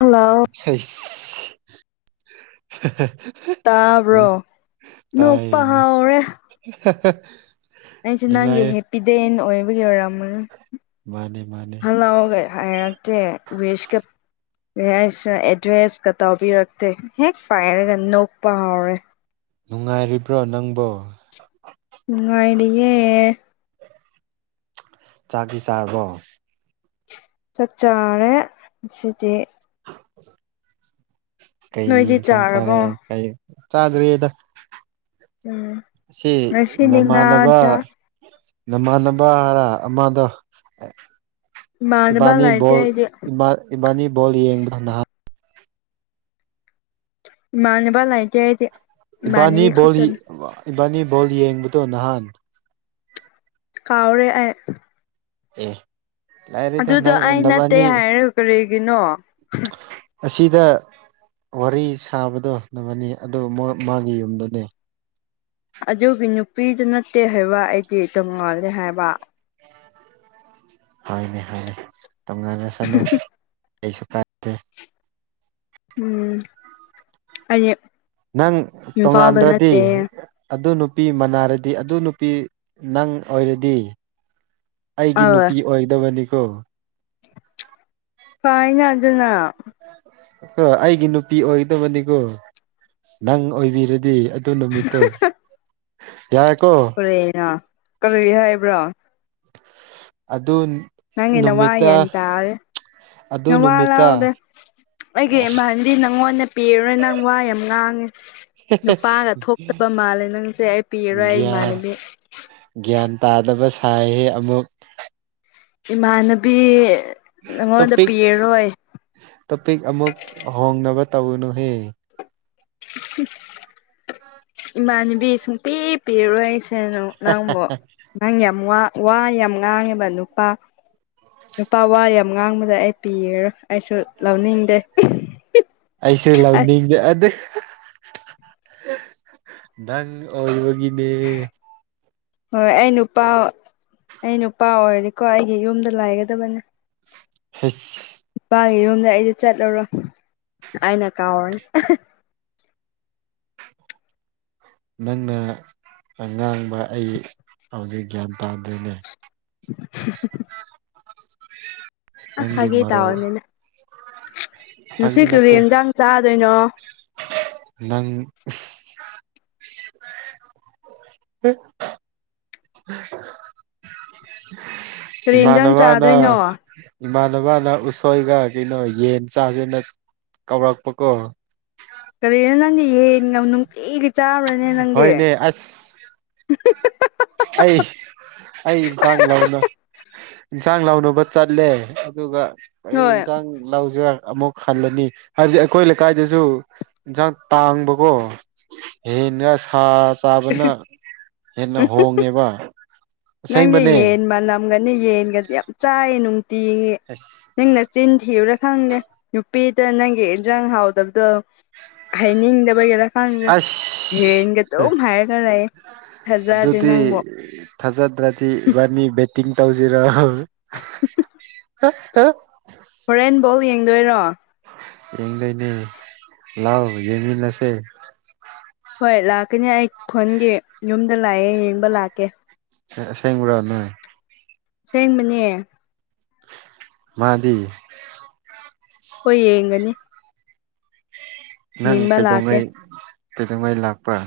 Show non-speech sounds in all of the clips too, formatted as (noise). Hello (unintelligible) INAUDIBLE ꯇꯥꯕ꯭ꯔꯣ ꯅꯣꯛ ꯄ ꯍꯥꯎꯔꯦ INAUDIBLE ꯑꯩꯁꯦ ꯅꯪꯒꯤ ꯍꯦꯞꯄꯤꯗꯦꯟ ꯑꯣꯏꯕꯒꯤ ꯑꯣꯏꯔꯝꯃ ꯃꯥꯅꯦ ꯃꯥꯅꯦ ꯍꯜꯂꯥꯎꯒ UNINTELLIGIBLE ꯁꯔ ꯑꯦꯗ꯭ꯔꯦꯁꯀ ꯇꯥꯎꯕꯤꯔꯛꯇꯦ ꯍꯦꯛ ꯐꯥꯏꯔꯒ ꯅꯣꯛꯄ ꯍꯥꯎꯔꯦ ꯅꯨꯡꯉꯥꯏꯔꯤꯕ꯭ꯔꯣ ꯅꯪꯕꯣ ꯅꯨꯉꯥꯏꯔꯤꯌꯦ ꯆꯥꯛꯇꯤ ꯆꯥꯔꯕꯣ ꯆꯥꯛ ꯆꯔꯦ ꯉꯥꯁꯤꯗꯤ ꯀꯩ ꯅꯣꯏꯗꯤ ꯏꯟꯁꯥꯡ ꯆꯥꯔꯦ ꯆꯥꯔꯕꯣ ꯀꯩ ꯆꯥꯗ꯭ꯔꯤꯗ ꯎꯝ ꯁꯤ ꯉꯁꯤꯗꯤ ꯉꯥ ꯅꯃꯥꯟꯅꯕ ꯆꯥ ꯅꯃꯥꯟꯅꯕ ꯍꯥꯏꯔ ꯑꯃꯗ ꯏꯃꯥꯟꯅꯕ ꯏꯕꯥꯅꯤ ꯂꯩꯇꯦ ꯕꫭꯜ ꯑꯩꯗꯤ ꯏꯕꯥꯅꯤ ꯕꯣꯜ ꯌꯦꯡꯕ ꯅꯍꯥꯟ ꯏꯃꯥꯟꯅꯕ ꯂꯥꯏꯇꯦ ꯑꯩꯗꯤ ꯏꯕꯥꯅꯤ ꯏꯃꯥꯟꯅꯕꯤ ꯕꯣꯜ ꯈꯛꯇꯅꯤ ꯏꯕꯥꯅꯤ ꯕꯣꯜ ꯌꯦꯡꯕꯗꯣ ꯅꯍꯥꯟ ꯀꯥꯎꯔꯦꯑ ꯑ ꯑꯗꯨꯗꯣ ꯑꯩ ꯅꯠꯇꯦ ꯍꯥꯏꯔꯒ ꯀꯔꯤꯒꯤꯅꯣ ꯑꯁꯤꯗ ꯋꯥꯔꯤ ꯁꯥꯕꯗꯣ ꯅꯥꯕꯅꯤ ꯑꯗꯨ ꯃꯥꯒꯤ ꯌꯨꯝꯗꯅꯦ ꯑꯗꯨꯒꯤ ꯅꯨꯄꯤꯗꯨ ꯅꯠꯇꯦ ꯍꯥꯏꯕ ꯑꯩꯗꯤ ꯇꯝꯉꯜꯂꯦ ꯍꯥꯏꯕ ꯍꯣꯏꯅꯦ ꯍꯣꯏꯅꯦ ꯇꯣꯉꯥꯟꯅ ꯆꯅꯨ ꯑꯩꯁꯨ ꯀꯥꯏ ꯎꯝ ꯑꯦ ꯅꯪ ꯇꯣꯉꯥꯟꯗ꯭ꯔꯗꯤ ꯑꯗꯨ ꯅꯨꯄꯤ ꯃꯅꯥꯔꯗꯤ ꯑꯗꯨ ꯅꯨꯄꯤ ꯅꯪ ꯑꯣꯏꯔꯗꯤ ꯑꯩꯒꯤ ꯑꯥ ꯅꯨꯄꯤ ꯑꯣꯏꯗꯕꯅꯤꯀꯣ ꯐꯥꯏꯅ ꯑꯗꯨꯅ ꯑ ꯑꯩꯒꯤ ꯅꯨꯄꯤ ꯑꯣꯏꯒꯗꯕꯅꯤꯀꯣ ꯅꯪ ꯑꯣꯏꯕꯤꯔ ꯗꯤ ꯑꯗꯨ ꯅꯨꯃꯤꯠꯇꯣ ꯌꯥꯔꯦꯀꯣ ꯅ ꯀꯔꯤ ꯍꯥꯏꯕ꯭ꯔꯣ ꯑꯗꯨꯟ ꯅꯪꯒꯤ ꯅꯋꯥ ꯌꯥꯟ ꯇꯥꯔꯦ ꯑꯗꯨ ꯅꯋꯥ ꯅꯨꯃꯤꯠꯇ ꯂꯥꯎꯗꯦ ꯑꯩꯒꯤ ꯏꯃꯥꯟ ꯗꯤ ꯅꯪꯉꯣꯟꯗ ꯄꯤꯔꯔꯣꯏ ꯅꯪ ꯋꯥ ꯌꯥꯝ ꯉꯥꯡꯉꯦ ꯅꯨꯄꯥꯒ ꯊꯣꯛꯇꯕ ꯃꯥꯜꯂꯦ ꯅꯪꯁꯦ ꯑꯩ ꯄꯤꯔꯣꯏ ꯑꯩ ꯒ꯭ꯌꯥꯟ ꯏꯃꯥꯟꯅꯕꯤ ꯒ꯭ꯌꯥꯟ ꯇꯥꯗꯕ ꯁꯥꯏꯍꯦ ꯑꯃꯨꯛ ꯏꯃꯥꯟꯅꯕꯤ ꯅꯪꯉꯣꯟꯗ ꯇꯣꯄꯤꯛ ꯄꯤꯔꯔꯣꯏ ꯇꯣꯄꯤꯛ ꯑꯃꯨꯛ ꯍꯣꯡꯅꯕ ꯇꯧꯅꯨꯍꯦ ꯏꯃꯥꯟꯅꯕꯤ ꯁꯨꯡ ꯄꯤ ꯄꯤꯔꯣꯏ ꯑꯩ ꯀꯩꯅꯣ ꯅꯪꯕꯨ ꯅꯪ ꯌꯥꯝ ꯋꯥ ꯌꯥꯝ ꯉꯥꯡꯉꯦꯕ ꯅꯨꯄꯥ ꯅꯨꯄꯥ ꯋꯥ ꯌꯥꯝ ꯉꯥꯡꯕꯗ ꯑꯩ ꯄꯤꯔꯔꯣꯏ ꯑꯩꯁꯨ ꯂꯧꯅꯤꯡꯗꯦ ꯑꯩꯁꯨ ꯂꯧꯅꯤꯡꯉꯦ ꯑꯗꯨ ꯅꯪ ꯑꯣꯏꯕꯒꯤꯅꯦ ꯍꯣꯏ ꯑꯩ ꯅꯨꯄꯥ ꯑꯩ ꯅꯨꯄꯥ ꯑꯣꯏꯔꯦꯀꯣ ꯑꯩꯒꯤ ꯌꯨꯝꯗ ꯂꯥꯏꯒꯗꯕꯅꯦ ꯍꯩꯁ ꯏꯄꯥꯥꯒꯤ ꯌꯨꯝꯅꯦ ꯑꯩꯗꯤ ꯆꯠꯂꯔꯣꯏ ꯑꯩꯅ ꯀꯥꯎꯔꯅꯤ ꯅꯪꯅ ꯑꯉꯥꯡꯕ ꯑꯩ ꯍꯧꯖꯤꯛ ꯒ꯭ꯌꯥꯟ ꯇꯥꯗꯔ꯭ꯦꯅꯦ (unintelligible) (unintelligible) ꯑ ꯅꯪꯒꯤ ꯐꯥꯒꯤ ꯃꯔꯣꯜ ꯇꯥꯎꯅꯦꯅ ꯉꯁꯤ ꯐꯥꯒꯤ ꯀꯔꯤ ꯅꯠꯇꯦ ꯑꯦꯟꯖꯥꯡ ꯆꯥꯗꯣꯏꯅꯣ ꯅꯪ (unintelligible) (unintelligible) ꯀꯔꯤ ꯌꯦꯟꯖꯥꯡ ꯏꯃꯥꯟꯅꯕꯅ ꯆꯥꯗꯣꯏꯅꯣ ꯏꯃꯥꯟꯅꯕꯅ ꯎꯁꯣꯏꯒ ꯀꯩꯅꯣ ꯌꯦꯟ ꯆꯥꯖꯦꯅ ꯀꯧꯔꯛꯄꯀꯣ ꯀꯔꯤꯔ ꯅꯪꯗꯤ ꯌꯦꯟꯒ ꯅꯨꯡꯇꯤꯒꯤ ꯆꯥꯕ꯭ꯔꯅꯦ ꯅꯪꯗꯤ ꯍꯣꯏꯅꯦ ꯑꯁ ꯑꯩ ꯑꯩ ꯏꯟꯆꯥꯡ ꯂꯧꯅ ꯏꯟꯁꯥꯡ ꯂꯧꯅꯕ ꯆꯠꯂꯦ ꯑꯗꯨꯒ ꯀꯔꯤ ꯍꯣꯏ ꯏꯟꯁꯥꯡ ꯂꯧꯖꯤꯔꯥ ꯑꯃꯨꯛ ꯈꯜꯂꯅꯤ ꯍꯥꯏꯕꯗꯤ ꯑꯩꯈꯣꯏ ꯂꯩꯀꯥꯏꯗꯁꯨ ꯏꯟꯁꯥꯡ ꯇꯥꯡꯕꯀꯣ ꯌꯦꯟꯅꯦ ꯁꯥꯠ ꯆꯥꯕꯅ ꯍꯦꯟꯅ ꯍꯣꯡꯉꯦꯕ ꯅꯪꯒꯤ ꯑꯁꯦꯡꯕꯅꯦ ꯌꯦꯟ ꯃꯅꯝꯒꯅꯤ ꯌꯦꯟꯒꯗꯤ ꯌꯥꯝ ꯆꯥꯏꯌꯦ ꯅꯨꯡꯇꯤꯒꯤ ꯑꯁ ꯅꯪ ꯅꯆꯤꯟ ꯊꯤꯕꯔꯥ ꯈꯪꯗꯦ ꯅꯨꯄꯤꯗ ꯅꯪꯒꯤ ꯏꯟꯖꯥꯡ ꯍꯥꯎꯗꯕꯗꯣ ꯍꯥꯏꯅꯤꯡꯗꯕꯒꯤꯔꯥ ꯈꯪꯗꯦ ꯑꯁ ꯌꯦꯟꯒ ꯑꯗꯨꯝ ꯍꯥꯏꯔꯒ ꯂꯩ ꯊꯥꯖꯗꯦ ꯑꯗꯨꯗꯤ ꯅꯪꯕꯨ ꯊꯥꯖꯗ꯭ꯔꯗꯤ ꯏꯕꯥꯅꯤ ꯕꯦꯠꯇꯤꯡ ꯇꯧꯁꯤꯔꯣ ꯍꯣꯔꯦꯟ ꯕꯣꯜ ꯌꯦꯡꯗꯣꯏꯔꯣ ꯌꯦꯡꯗꯣꯏꯅꯦ ꯂꯥꯎ ꯌꯦꯡꯃꯤꯟꯅꯁꯦ ꯍꯣꯏ ꯂꯥꯛꯀꯅꯤ ꯑꯩ ꯈꯨꯟꯒꯤ ꯌꯨꯝꯗ ꯂꯩꯌꯦ ꯌꯦꯡꯕ ꯂꯥꯛꯀꯦ ꯑꯁꯦꯡꯕ꯭ꯔꯥ ꯅꯣꯏ ꯁꯦꯡꯕꯅꯦ ꯃꯥꯗꯤ ꯍꯣꯏ ꯌꯦꯡꯒꯅꯤ ꯅꯪ ꯌꯦꯡꯕ ꯂꯥꯛꯀꯦ ꯀꯩꯗꯧꯉꯩ ꯀꯩꯗꯧꯉꯩ ꯂꯥꯛꯄ꯭ꯔꯥ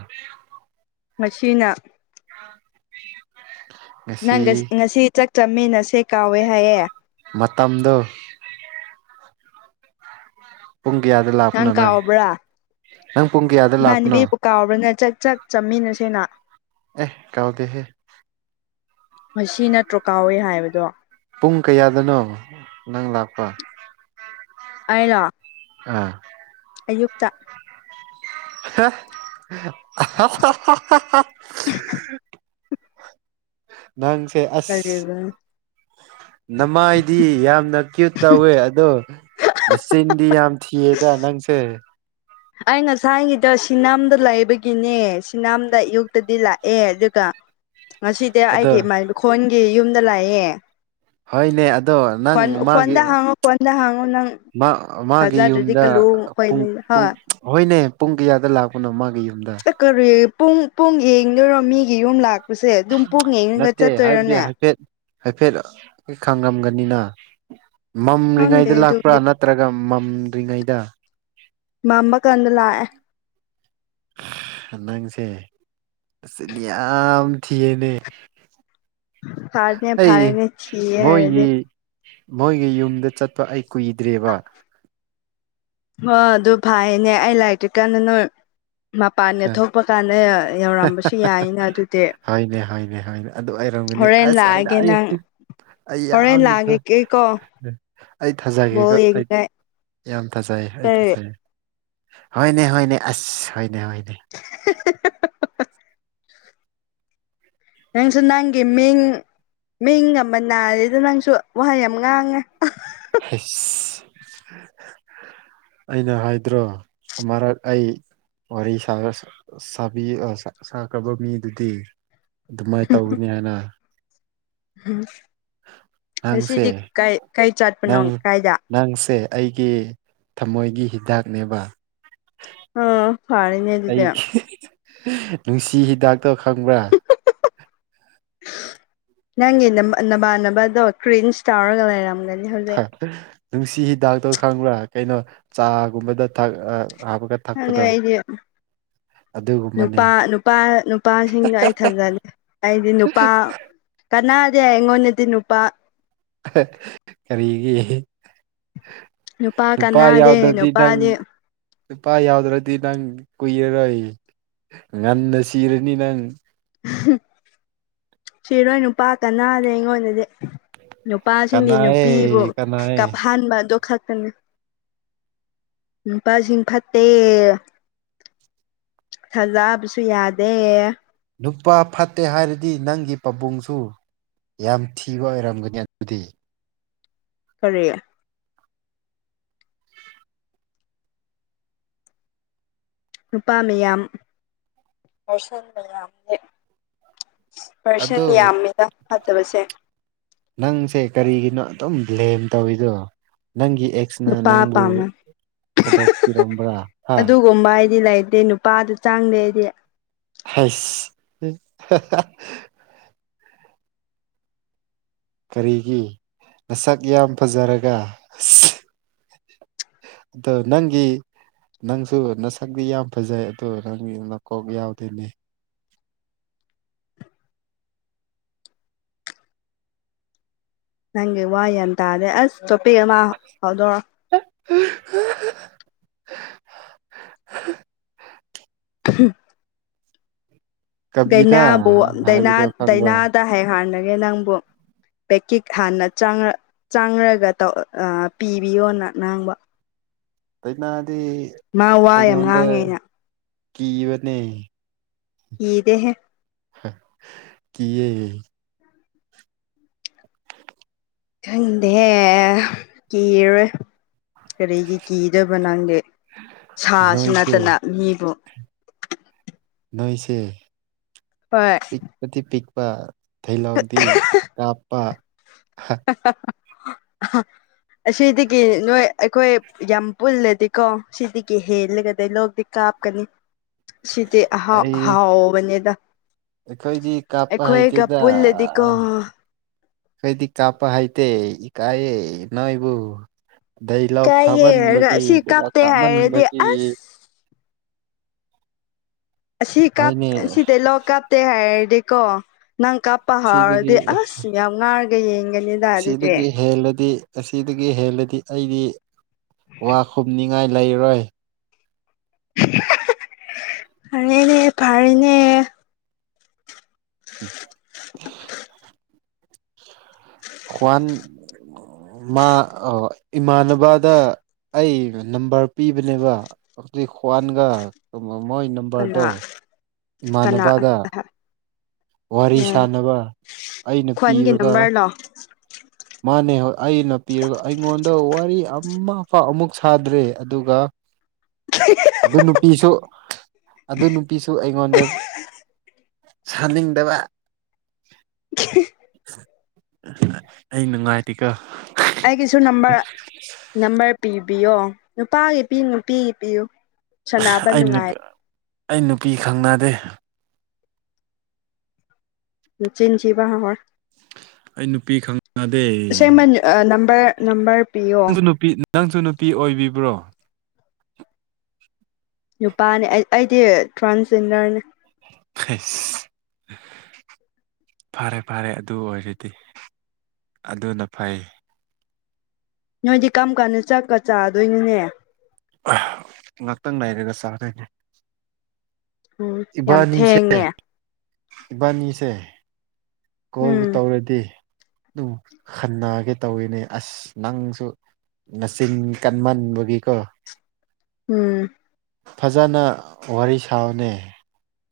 ꯉꯁꯤꯅ (unintelligible) ꯅꯪꯒ ꯉꯁꯤ ꯆꯥꯛ ꯆꯃꯤꯟꯅꯁꯦ ꯀꯥꯎꯋꯦ ꯍꯥꯏꯌꯦ ꯃꯇꯝꯗꫭ ꯄꯨꯡ ꯀꯌꯥꯗ ꯂꯥꯛꯄꯅꯣ ꯅꯪ ꯅꯪ ꯄꯨꯡ ꯀꯌꯥꯗ ꯂꯥꯛꯄꯅꯣ ꯏꯃꯥꯟꯅꯕꯤꯕꯨ ꯀꯥꯎꯕ꯭ꯔꯅ ꯆꯠ ꯆꯥꯛ ꯆꯥꯃꯤꯟꯅꯁꯦꯅ ꯑꯦ ꯀꯥꯎꯗꯦꯍꯦ ꯉꯁꯤ ꯅꯠꯇ꯭ꯔꯣ ꯀꯥꯎꯋꯦ ꯍꯥꯏꯕꯗꯣ ꯄꯨꯡ ꯀꯌꯥꯗꯅꯣ ꯅꯪ ꯂꯥꯛꯄ ꯑꯂ ꯎꯝ ꯑꯌꯨꯛꯇ (unintelligible) ꯅꯪꯁꯦ ꯑꯁ ꯀꯔꯤꯕꯅꯣ ꯅꯃꯥꯏꯗꯤ ꯌꯥꯝꯅ ꯀ꯭ꯌꯨꯠ ꯇꯧꯋꯦ ꯑꯗꯣ ꯅꯆꯤꯟꯗꯤ ꯌꯥꯝ ꯊꯤꯌꯦꯗ ꯅꯪꯁꯦ ꯑꯩ ꯉꯁꯥꯏꯒꯤꯗꯣ ꯁꯤꯅꯥꯝꯗ ꯂꯩꯕꯒꯤꯅꯦ ꯁꯤꯅꯥꯝꯗ ꯑꯌꯨꯛꯇꯗꯤ ꯂꯥꯛꯑꯦ ꯑꯗꯨꯒ ꯉꯁꯤꯗꯤ ꯑꯩꯒꯤ ꯑꯗꯣ ꯏꯃꯥꯈꯣꯟꯒꯤ ꯌꯨꯝꯗ ꯂꯥꯛꯌꯦꯦ ꯍꯣꯏꯅꯦ ꯑꯗꯣ ꯅꯪ ꯃꯥꯒꯤ ꯍꯥꯡꯉꯣ ꯈꯣꯟꯗ ꯍꯥꯡꯉꯣ ꯅꯪ ꯃꯥꯒꯤ ꯊꯥꯖꯗ꯭ꯔꯗꯤ ꯌꯨꯝꯗ ꯀꯜꯂꯨ ꯄꯨꯡ ꯍꯣꯏꯅꯦ ꯄꯨꯡ ꯍꯣꯏ ꯍꯣꯏꯅꯦ ꯄꯨꯡ ꯀꯌꯥꯗ ꯂꯥꯛꯄꯅꯣ ꯃꯥꯒꯤ ꯌꯨꯝꯗ ꯀ ꯄꯨꯡ ꯄꯨꯡ ꯌꯦꯡꯗꯣꯏꯔꯣ ꯃꯤꯒꯤ ꯌꯨꯝ ꯂꯥꯛꯄꯁꯦ ꯑꯗꯨꯝ ꯄꯨꯡ ꯌꯦꯡꯉꯒ ꯅꯠꯇꯦ ꯍꯥꯏꯕꯗꯤ ꯆꯠꯇꯣꯏꯔꯣꯅꯦ ꯍꯥꯏꯐꯦꯠ ꯍꯥꯏꯐꯦꯠ ꯈꯥꯡꯉꯝꯒꯅꯤꯅ ꯈꯪꯗꯦ ꯃꯝꯔꯤꯉꯩꯗ ꯂꯥꯛꯄ꯭ꯔꯥ ꯑꯗꯨꯕꯨꯗꯤ ꯅꯠꯇ ꯅꯠꯇ꯭ꯔꯒ ꯃꯝꯗ꯭ꯔꯤꯉꯩꯗ ꯃꯥꯝꯕ ꯀꯥꯟꯗ ꯂꯥꯛꯑꯦ ꯑ ꯅꯪꯁꯦ ꯅꯁꯛꯇꯤ ꯌꯥꯝ ꯊꯤꯌꯦꯅꯦ ꯐꯥꯔꯅꯤ ꯑꯩ ꯐꯥꯔꯅꯦꯁꯤ ꯍꯥꯏꯔꯗꯤ ꯃꯣꯏꯒꯤ ꯃꯣꯏꯒꯤ ꯌꯨꯝꯗ ꯆꯠꯄ ꯑꯩ ꯀꯨꯏꯗ꯭ꯔꯦꯕ ꯍ ꯑꯗꯨ ꯐꯩꯅꯦ ꯑꯩ ꯂꯥꯏꯔꯤꯛꯇ꯭ꯔꯤ ꯀꯥꯟꯗ ꯅꯣꯏ ꯃꯄꯥꯟꯗ ꯊꯣꯛꯄ ꯀꯥꯟꯗ ꯌꯧꯔꯝꯕꯁꯨ ꯌꯥꯏꯅ ꯑꯗꯨꯗꯤ ꯍꯥꯏꯅꯦ ꯍꯥꯏꯅꯦ ꯍꯥꯏꯅꯤ ꯑꯗꯨ ꯑꯩ ꯔꯝꯒꯅꯤ ꯑ ꯍꯣꯔꯦꯟ ꯁ꯭ꯋꯥꯏꯗ ꯂꯥꯛꯑꯒꯦ ꯑꯩ ꯅꯪ ꯑꯩ ꯍꯣꯔꯦꯟ ꯌꯥꯝ ꯂꯥꯛꯑꯒꯦꯀꯣ ꯑꯩ ꯕꯣꯜ ꯊꯥꯖꯒꯦꯒ ꯑꯩ ꯌꯦꯡꯅꯤꯡꯉꯥꯏ ꯌꯥꯝ ꯊꯥꯖꯩꯌꯦ ꯑꯩ ꯊꯥꯖꯩꯌꯦ ꯍꯣꯏꯅꯦ ꯍꯣꯏꯅꯦ ꯑꯁ ꯍꯣꯏꯅꯦ (inaudible) ꯅꯪꯁꯨ ꯅꯪꯒꯤ ꯃꯤꯡ ꯃꯤꯡ ꯑꯃ ꯅꯥꯔꯦꯗ ꯅꯪꯁꯨ ꯋꯥꯍꯩ ꯌꯥꯝ ꯉꯥꯡꯉꯦ ꯍꯁ ꯑꯩꯅ ꯍꯥꯏꯗ꯭ꯔꯣ ꯑꯃꯔꯛ ꯑꯩ ꯋꯥꯔꯤ ꯁꯥ ꯁꯥꯕꯤ ꯁꯥꯈ꯭ꯔꯕ ꯃꯤꯗꯨꯗꯤ ꯑꯗꯨꯃꯥꯏꯅ ꯇꯧꯒꯅꯤ ꯍꯥꯏꯅ ꯎꯝ ꯉꯁꯤꯗꯤ ꯅꯪꯁꯦ ꯀ ꯀꯩ ꯆꯠꯄꯅꯣ ꯅꯪ ꯀꯥꯏꯗ ꯅꯪꯁꯦ ꯑꯩꯒꯤ ꯊꯃꯣꯏꯒꯤ ꯍꯤꯗꯥꯛꯅꯦꯕ ꯑꯣ ꯐꯔꯦꯅꯦ ꯑꯗꯨꯗꯤ ꯑꯩ ꯅꯨꯡꯁꯤ ꯍꯤꯗꯥꯛꯇꯣ ꯈꯪꯕ꯭ꯔꯥ ꯅꯪꯒꯤ ꯅ ꯅꯕꯥꯥꯟꯅꯕꯗꯣ ꯀ꯭ꯔꯤꯟ ꯇꯧꯔꯒ ꯂꯩꯔꯝꯒꯅꯤ ꯍꯧꯖꯤꯛ ꯅꯨꯡꯁꯤ ꯍꯤꯗꯥꯛꯇꯣ ꯈꯪꯕ꯭ꯔꯥ ꯀꯩꯅꯣ ꯆꯥꯒꯨꯝꯕꯗ ꯊꯥꯛ ꯍꯥꯞꯄꯒ ꯈꯪꯉꯦ ꯊꯛꯄꯗꯣ ꯑꯩꯗꯤ ꯑꯗꯨꯒꯨꯝꯕꯅꯦ ꯅꯨꯄꯥ ꯅꯨꯄꯥ ꯅꯨꯄꯥꯁꯤꯡꯗꯣ ꯑꯩ ꯊꯥꯖꯂꯦ ꯑꯩꯗꯤ ꯅꯨꯄꯥ ꯀꯅꯥꯗꯦ ꯑꯩꯉꯣꯟꯗꯗꯤ ꯅꯨꯄꯥ ꯀꯔꯤꯒꯤ ꯅꯨꯄꯥ ꯔꯗꯨꯄꯥꯥꯏ ꯀꯅꯥꯗꯦ ꯌꯥꯎꯗꯗꯤ ꯅꯪ ꯅꯨꯄꯥꯗꯤ ꯅꯨꯨꯄꯥ ꯌꯥꯎꯗ꯭ꯔꯗꯤ ꯅꯪ ꯀꯨꯏꯔꯔꯣꯏ ꯉꯟꯅ ꯁꯤꯔꯅꯤ ꯅꯪ ꯁꯤꯔꯣꯏ ꯅꯨꯄꯥ ꯀꯅꯥꯗ ꯑꯩꯉꯣꯟꯗꯗꯤ ꯅꯨꯄꯥꯁꯤꯡꯗꯤ ꯅꯨꯄꯤꯕꯨ ꯀꯅꯥꯑꯦ ꯀꯅꯥꯑꯦ ꯀꯞꯍꯟꯕ ꯑꯗꯨ ꯈꯛꯇꯅꯤ ꯅꯨꯄꯥꯁꯤ ꯐꯠꯇꯦ ꯊꯖꯕꯁꯨ ꯌꯥꯗꯦ ꯅꯨꯄꯥ ꯐꯠꯇꯦ ꯍꯥꯏꯔꯗꯤ ꯅꯪꯒꯤ ꯄꯥꯕꯨꯡꯁꯨ ꯌꯥꯝ ꯊꯤꯕ ꯑꯣꯏꯔꯝꯒꯅꯤ ꯑꯗꯨꯗꯤ ꯐꯔꯦ ꯅꯨꯄꯥ ꯃꯌꯥꯝꯁ ꯃꯌꯥꯝ ꯄꯔꯁꯟ ꯑꯗꯣ ꯌꯥꯝꯃꯦꯗ ꯐꯠꯇꯕꯁꯦ ꯅꯪꯁꯦ ꯀꯔꯤꯒꯤꯅꯣ ꯑꯗꯨꯝ ꯕ꯭ꯂꯦꯝ ꯇꯧꯏꯗꯣ ꯅꯪꯒꯤ ꯑꯦꯛꯁꯅ ꯅꯨꯄꯥ ꯅꯪꯕꯨ ꯄꯥꯝꯃꯦ ꯊꯥꯗꯣꯛꯄꯤꯔꯝꯕ꯭ꯔꯥ ꯍꯥ ꯀꯨꯝꯕ ꯍꯥꯏꯗꯤ ꯂꯩꯇꯦ ꯅꯨꯄꯥꯗꯨ ꯆꯥꯡꯗꯦ ꯍꯥꯏꯗꯤ ꯍꯁ ꯀꯔꯤꯒꯤ ꯃꯁꯛ ꯌꯥꯝ ꯐꯖꯔꯒ ꯑ ꯑꯗꯣ ꯅꯪꯒꯤ ꯅꯪꯁꯨ ꯅꯁꯛꯇꯛꯇꯤ ꯌꯥꯝ ꯐꯖꯩ ꯑꯗꯨ ꯅꯪꯒꯤ ꯃꯀꯣꯛ ꯌꯥꯎꯗꯅꯦ ꯅꯪꯒꯤ ꯋꯥ ꯌꯥꯟ ꯇꯥꯗꯦ ꯑꯁ ꯇꯣꯄꯤꯛ ꯑꯃ ꯐꯥꯎꯗꯣꯔꯣ (unintelligible) (unintelligible) ꯀꯕꯤꯗ ꯗꯥꯏꯅꯥꯕꯨ ꯍꯥꯏꯕꯗꯣ ꯈꯪꯕ꯭ꯔꯥ ꯗꯥꯏꯅꯥꯗ ꯍꯥꯏꯍꯜꯂꯒꯦ ꯅꯪꯕꯨ ꯄꯦꯛꯀꯤꯛ ꯍꯥꯟꯅ ꯆꯥꯡꯅ ꯆꯥꯡꯔꯒ ꯇ ꯄꯤꯕꯤꯌꯣ ꯅ ꯅꯥꯡꯕ ꯇꯥꯏꯅꯥꯗꯤ ꯃꯥ ꯋꯥ ꯌꯥꯝ ꯑꯩꯉꯣꯟꯗ ꯉꯥꯡꯉꯦꯅ ꯀꯤꯕꯅꯦ ꯀꯤꯗꯦꯍꯦ ꯀ (inaudible) ꯈꯪꯗꯦ ꯀꯤꯔꯣꯏ ꯀꯔꯤꯒꯤ ꯀꯤꯗꯕ ꯅꯪꯒꯤꯦ ꯁꯥꯁꯨ ꯅꯠꯇꯅ ꯃꯤꯕꯨ ꯅꯣꯏꯁꯤ ꯄ ꯄꯤꯛꯄꯗꯤ ꯄꯤꯛꯄ ꯊꯩꯍꯧꯗꯤ ꯀꯥꯞꯄ (inaudible) ꯑꯁꯤꯗꯒꯤ ꯅꯣꯏ ꯑꯩꯈꯣꯏ ꯌꯥꯝ ꯄꯨꯜꯂꯗꯤꯀꯣ ꯁꯤꯗꯒꯤ ꯍꯦꯜꯂꯒꯗꯤ ꯂꯧꯕꯤ ꯀꯥꯞꯀꯅꯤ ꯁꯤꯗꯤ ꯑꯍꯥꯎ ꯑꯩ ꯑꯍꯥꯎꯕꯅꯦꯗ ꯑꯩꯈꯣꯏꯗꯤ ꯀꯥꯞꯄ ꯍꯩꯇꯦꯗ ꯄꯨꯜꯂꯗꯤꯀꯣ ꯀꯩꯗꯤ ꯆꯥꯄ ꯍꯥꯏꯥꯏꯇꯦ ꯏ ꯀꯑꯦ ꯅ ꯏꯕꯨꯣ ꯗꯩꯂꯥꯎ ꯀꯥꯏꯌꯦ ꯍꯥꯏꯔꯒ ꯐꯥꯝꯃꯟꯕꯒꯤ ꯑꯁꯤ ꯂꯩꯂꯥꯎ ꯀꯥꯞꯇꯦ ꯍꯥꯏꯔꯗꯤ ꯀꯥꯝꯃꯟꯕꯒꯤ ꯑꯁ ꯑꯁꯤ ꯍꯣꯏꯅꯦ ꯁꯤꯗꯩ ꯂꯡ ꯀꯥꯞꯇꯦ ꯍꯥꯏꯔꯗꯤꯀꯣ ꯅꯪ ꯀꯥꯞ ꯄꯍꯥꯔꯗꯤ ꯁꯤꯗꯒꯤ ꯑꯁ ꯌꯥꯝ ꯉꯥꯔꯒ ꯌꯦꯡꯒꯅꯤ ꯑꯁꯤꯗꯒꯤ ꯍꯦꯜꯂꯗꯤ ꯑꯁꯤꯗꯒꯤ ꯍꯦꯜꯂꯗꯤ ꯑꯩꯗꯤ ꯋꯥ ꯈꯨꯝꯅꯤꯡ ꯉꯥꯏ ꯂꯩꯔꯣꯏ ꯑꯔꯦꯅꯦ ꯐꯔꯅꯦ ꯎꯝ ꯍꯟ ꯃꯥ ꯑ ꯏꯃꯥꯟꯅꯕꯗ ꯑꯩ ꯅꯝꯕꯔ ꯄꯤꯕꯅꯦꯕ ꯑꯗꯨꯛ ꯈ꯭ꯋꯥꯟꯒ ꯃꯣꯏ ꯅꯝꯕꯔꯗꯣ ꯁꯅꯥ ꯏꯃꯥꯟꯅꯕꯗ ꯑ ꯋꯥꯔꯤ ꯁꯥꯟꯅꯕ ꯑꯩꯅ ꯄꯤꯔꯒ (inaudible) ꯃꯥꯅꯦ ꯑꯩꯅ ꯄꯤꯔꯒ ꯑꯩꯉꯣꯟꯗ ꯋꯥꯔꯤ ꯑꯃꯐ ꯑꯃꯨꯛ ꯁꯥꯗ꯭ꯔꯦ ꯑꯗꯨꯒ ꯑꯗꯨ ꯅꯨꯄꯤꯁꯨ ꯑꯗꯨ ꯅꯨꯄꯤꯁꯨ ꯑꯩꯉꯣꯟꯗ ꯁꯥꯅꯤꯡꯗꯕ ꯑꯩ ꯅꯨꯡꯉꯥꯏꯇꯔ ꯇꯀꯥ ꯑꯩꯒꯤꯁꯨ ꯅꯝꯕꯔ ꯅꯝꯕꯔ ꯄꯤꯕꯤꯌꯣ ꯅꯨꯄꯥꯒꯤ ꯄꯤꯨ ꯅꯨꯄꯤꯒꯤ ꯄꯤꯌꯨ ꯁꯥꯟꯅꯕ ꯑꯩ ꯅꯨꯡꯉꯥꯏ ꯑꯩ ꯅꯨꯄꯤ ꯈꯪꯅꯗꯦ ꯅꯆꯤꯟ ꯊꯤꯕ (unintelligible) ꯑꯩ ꯅꯨꯄꯤ ꯈꯪꯅꯗꯦ ꯑꯁꯦꯡꯕ ꯅꯝꯕꯔ ꯅꯝꯕꯔ ꯄꯤꯌꯣ꯫ ꯅꯪꯁꯨ ꯅꯨꯄꯤ ꯅꯪꯁꯨ ꯅꯨꯄꯤ ꯑꯣꯏꯕꯤꯕ꯭ꯔꯣ? ꯅꯨꯄꯥꯅꯦ ꯑꯩ ꯑꯩꯗꯤ ꯇ꯭ꯔꯥꯟꯖꯦꯟꯗꯔꯅꯤ꯫ (unintelligible) ꯐꯔꯦ- ꯐꯔꯦ ꯑꯗꯨ ꯑꯣꯏꯔꯗꯤ ꯑꯗꯨꯅ ꯐꯩ꯫ ꯅꯣꯏꯗꯤ ꯀꯔꯝ ꯀꯥꯟꯗ ꯆꯥꯛꯀ ꯆꯥꯗꯣꯏꯅꯣꯅꯦ? ꯉꯥꯛꯇꯪ ꯂꯩꯔꯒ ꯆꯥꯗꯣꯏꯅꯤ ꯎꯝ ꯌꯥꯝ ꯏꯕꯥꯅꯤꯁꯦ ꯊꯦꯡꯉꯦ ꯏꯕꯥꯅꯤꯁꯦ ꯀꯣꯜꯕꯨ ꯎꯝ ꯇꯧꯔꯗꯤ ꯑꯗꯨꯝ ꯈꯟꯅꯒꯦ ꯇꯧꯋꯤꯅꯦ ꯑꯁ ꯅꯪꯁꯨ ꯃꯆꯤꯟ ꯀꯟꯃꯟꯕꯒꯤꯀꯣ ꯎꯝ ꯐꯖꯅ ꯋꯥꯔꯤ ꯁꯥꯕꯅꯦ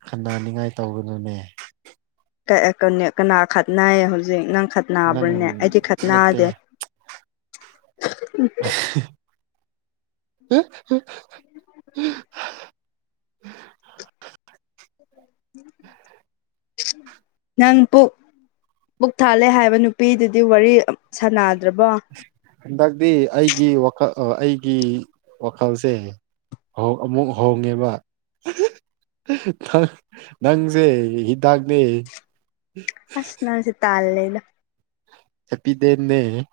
ꯈꯟꯅꯟꯅꯅꯤꯡꯉꯥꯏ ꯇꯧꯕꯗꯨꯅꯦ ꯀꯅꯥ ꯈꯠꯅꯩ ꯍꯧꯖꯤꯛ ꯅꯪ ꯅꯪ ꯅꯥꯕ꯭ꯔꯅꯦ ꯑꯩꯗꯤ ꯈ ꯅꯠꯇꯦ ꯅꯥꯗꯦ (unintelligible) ꯅꯪ ꯄꯨ ꯃꯕꯨꯛ ꯊꯥꯜꯂꯦ ꯍꯥꯏꯕ ꯅꯨꯄꯤꯗꯨꯗꯤ ꯋꯥꯔꯤ ꯁꯥꯥꯟꯅꯗ꯭ꯔꯕꯣ? ꯍꯟꯗꯛꯇꯤ ꯑꯩꯒꯤ ꯋꯥꯈꯜ ꯑꯩꯒꯤ ꯋꯥꯈꯜꯁꯦ ꯑꯃꯨꯛ ꯍꯣꯡꯉꯦꯕ ꯅꯪꯁꯦ ꯍꯤꯗꯥꯛꯅꯦ ꯑꯁ ꯅꯪꯁꯦ ꯇꯜꯂꯦꯗꯥ! ꯍꯦꯄꯤꯗꯦꯟꯠꯅꯦ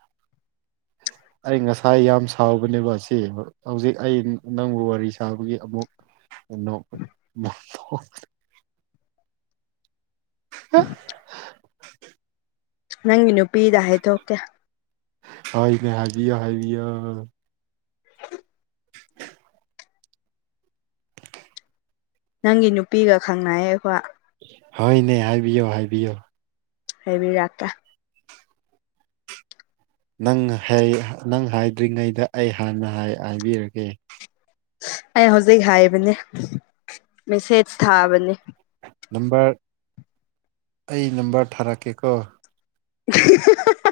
ꯑꯩ ꯉꯁꯥꯏ ꯌꯥꯝ ꯁꯥꯎꯕꯅꯦꯕꯥ ꯑꯁꯦ ꯍꯧꯖꯤꯛ ꯑꯩ ꯅꯪꯕꯨ ꯋꯥꯔꯤ ꯁꯥꯕꯒꯤ ꯑꯃꯨꯛ (unintelligible) (unintelligible) ꯅꯪꯒꯤ ꯅꯨꯄꯤꯗ ꯍꯥꯏꯗꯣꯛꯀꯦ ꯍꯣꯏꯅꯦ ꯍꯥꯏꯕꯤꯌꯣ - ꯍꯥꯏꯕꯤꯌꯣ꯫ ꯅꯪꯒꯤ ꯅꯨꯄꯤꯒ ꯈꯪꯅꯩꯌꯦ ꯑꯈꯣꯏ꯫ ꯍꯣꯏꯅꯦ ꯍꯥꯏꯕꯤꯌꯣ - ꯍꯥꯏꯕꯤꯌꯣ꯫ ꯍꯥꯏꯕꯤꯔꯛꯀꯦ ꯅꯪꯅ ꯍꯥꯏ ꯅꯪꯅ ꯍꯥꯏꯗ꯭ꯔꯤꯉꯩꯗ ꯑꯩ ꯍꯥꯟꯅ ꯍꯥꯏ ꯍꯥꯏꯕꯤꯔꯒꯦ꯫ ꯑꯩ ꯍꯧꯖꯤꯛ ꯍꯥꯏꯕꯅꯦ ꯃꯦꯁꯦꯖ ꯊꯥꯕꯅꯦ꯫ ꯅꯝꯕꯔ ꯑꯩ ꯅꯝꯕꯔ ꯊꯥꯔꯛꯀꯦ ꯀꯣ꯫ (unintelligible)